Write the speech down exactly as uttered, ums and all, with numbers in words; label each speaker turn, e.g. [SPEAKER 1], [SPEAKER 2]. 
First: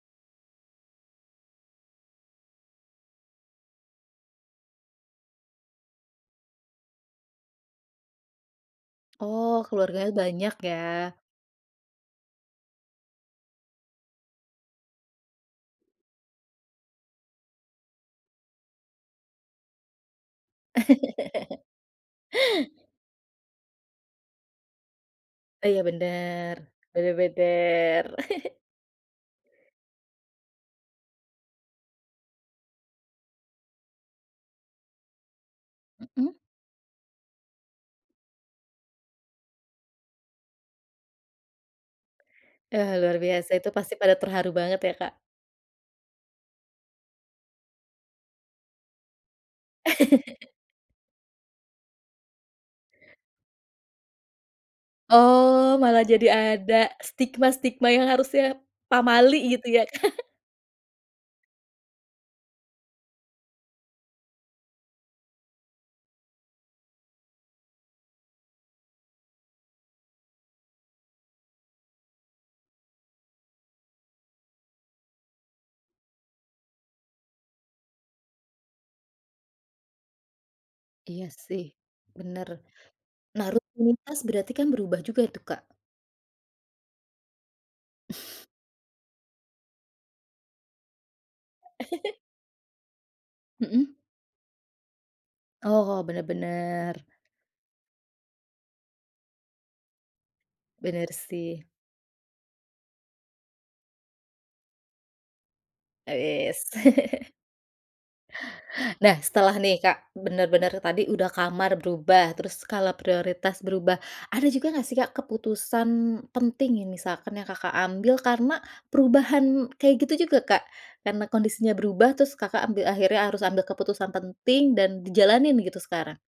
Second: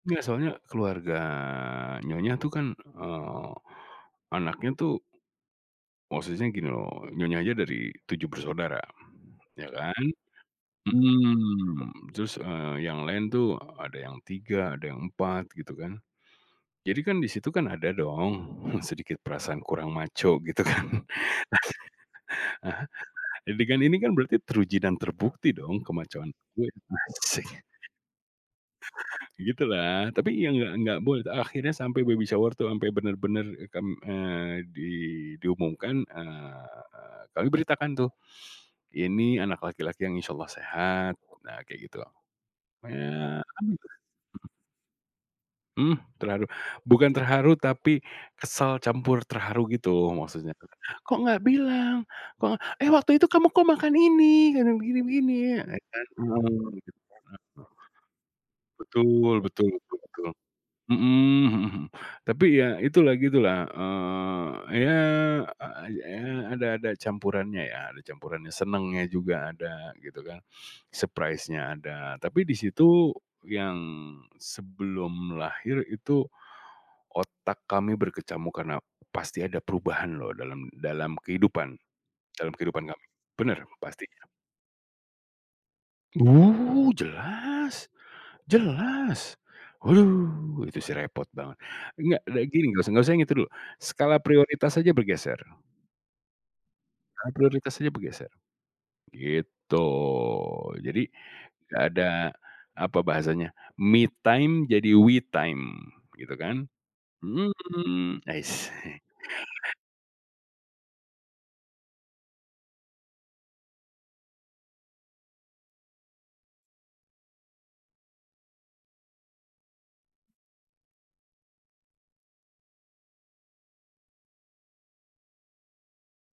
[SPEAKER 1] Nggask soalnya keluarga nyonya tuh kan, eee, anaknya tuh Maksudnya gini loh, nyonya aja dari tujuh bersaudara,
[SPEAKER 2] Oh
[SPEAKER 1] ya kan,
[SPEAKER 2] keluarganya banyak ya.
[SPEAKER 1] mhm, terus, eee, yang lain tuh ada yang tiga, ada yang empat, gitu kan, jadi kan disitu kan ada dong sedikit perasaan kurang macho gitu kan, heeh, jadi kan ini kan berarti teruji dan terbukti
[SPEAKER 2] Iya
[SPEAKER 1] dong ke-macho-an
[SPEAKER 2] bener,
[SPEAKER 1] gue,
[SPEAKER 2] bener
[SPEAKER 1] asik.
[SPEAKER 2] bener.
[SPEAKER 1] Gitulah tapi ya nggak nggak boleh akhirnya sampai baby shower itu ampe benar benar kam eee, di diumumkan,
[SPEAKER 2] Mhm.
[SPEAKER 1] eee, kami beritakan tuh, ini anak laki-laki yang insyaallah sehat nah kayak gitu,
[SPEAKER 2] Eee, luar
[SPEAKER 1] makanya
[SPEAKER 2] biasa itu
[SPEAKER 1] mmm,
[SPEAKER 2] pasti
[SPEAKER 1] mhm.
[SPEAKER 2] pada terharu banget ya Kak?
[SPEAKER 1] Mmm, terharu, bukan terharu tapi kesel campur terharu gitu maksudnya, "Kok nggak bilang," "Kok, eh, waktu itu kamu kok makan ini kadang begini-begini." Ah,
[SPEAKER 2] Oh,
[SPEAKER 1] itu
[SPEAKER 2] malah
[SPEAKER 1] kan,
[SPEAKER 2] jadi
[SPEAKER 1] mhm.
[SPEAKER 2] ada
[SPEAKER 1] [unintelligible]
[SPEAKER 2] stigma-stigma yang harusnya,
[SPEAKER 1] Betul,
[SPEAKER 2] pamali
[SPEAKER 1] betul
[SPEAKER 2] gitu ya
[SPEAKER 1] betul
[SPEAKER 2] Kak.
[SPEAKER 1] betul, mhm, mhm mhm, tapi ya itulah gitulah, eee, ya, eee, ada ada campurannya ya, ada campurannya senangnya juga ada gitu kan, surprise-nya ada tapi disitu yang sebelum lahir itu, otak kami berkecamuk karena pasti ada perubahan loh dalam dalam
[SPEAKER 2] Iya sih,
[SPEAKER 1] kehidupan,
[SPEAKER 2] bener,
[SPEAKER 1] dalam kehidupan kami,
[SPEAKER 2] nah
[SPEAKER 1] bener,
[SPEAKER 2] rutinitas
[SPEAKER 1] pastinya.
[SPEAKER 2] berarti kan berubah juga itu Kak?
[SPEAKER 1] Uh, jelas, jelas. Uh, itu sih repot banget, nggak kayak gini, nggak usah nggak usah yang dulu,
[SPEAKER 2] Mhm.
[SPEAKER 1] skala prioritas saja bergeser.
[SPEAKER 2] Oh bener bener.
[SPEAKER 1] Skala prioritas aja bergeser, gitu. Jadi,
[SPEAKER 2] Bener sih.
[SPEAKER 1] tidak ada apa bahasanya me time jadi we time, gitu kan,
[SPEAKER 2] Wis.
[SPEAKER 1] mmm, ais.
[SPEAKER 2] Nah setelah nih Kak, bener-bener tadi udah kamar berubah, terus skala prioritas berubah, ada juga gak sih Kak, keputusan penting yang misalkan yang Kakak, ambil karena perubahan kayak gitu juga Kak, karena kondisinya berubah terus Kakak, ambil akhirnya harus ambil keputusan penting dan dijalanin gitu sekarang.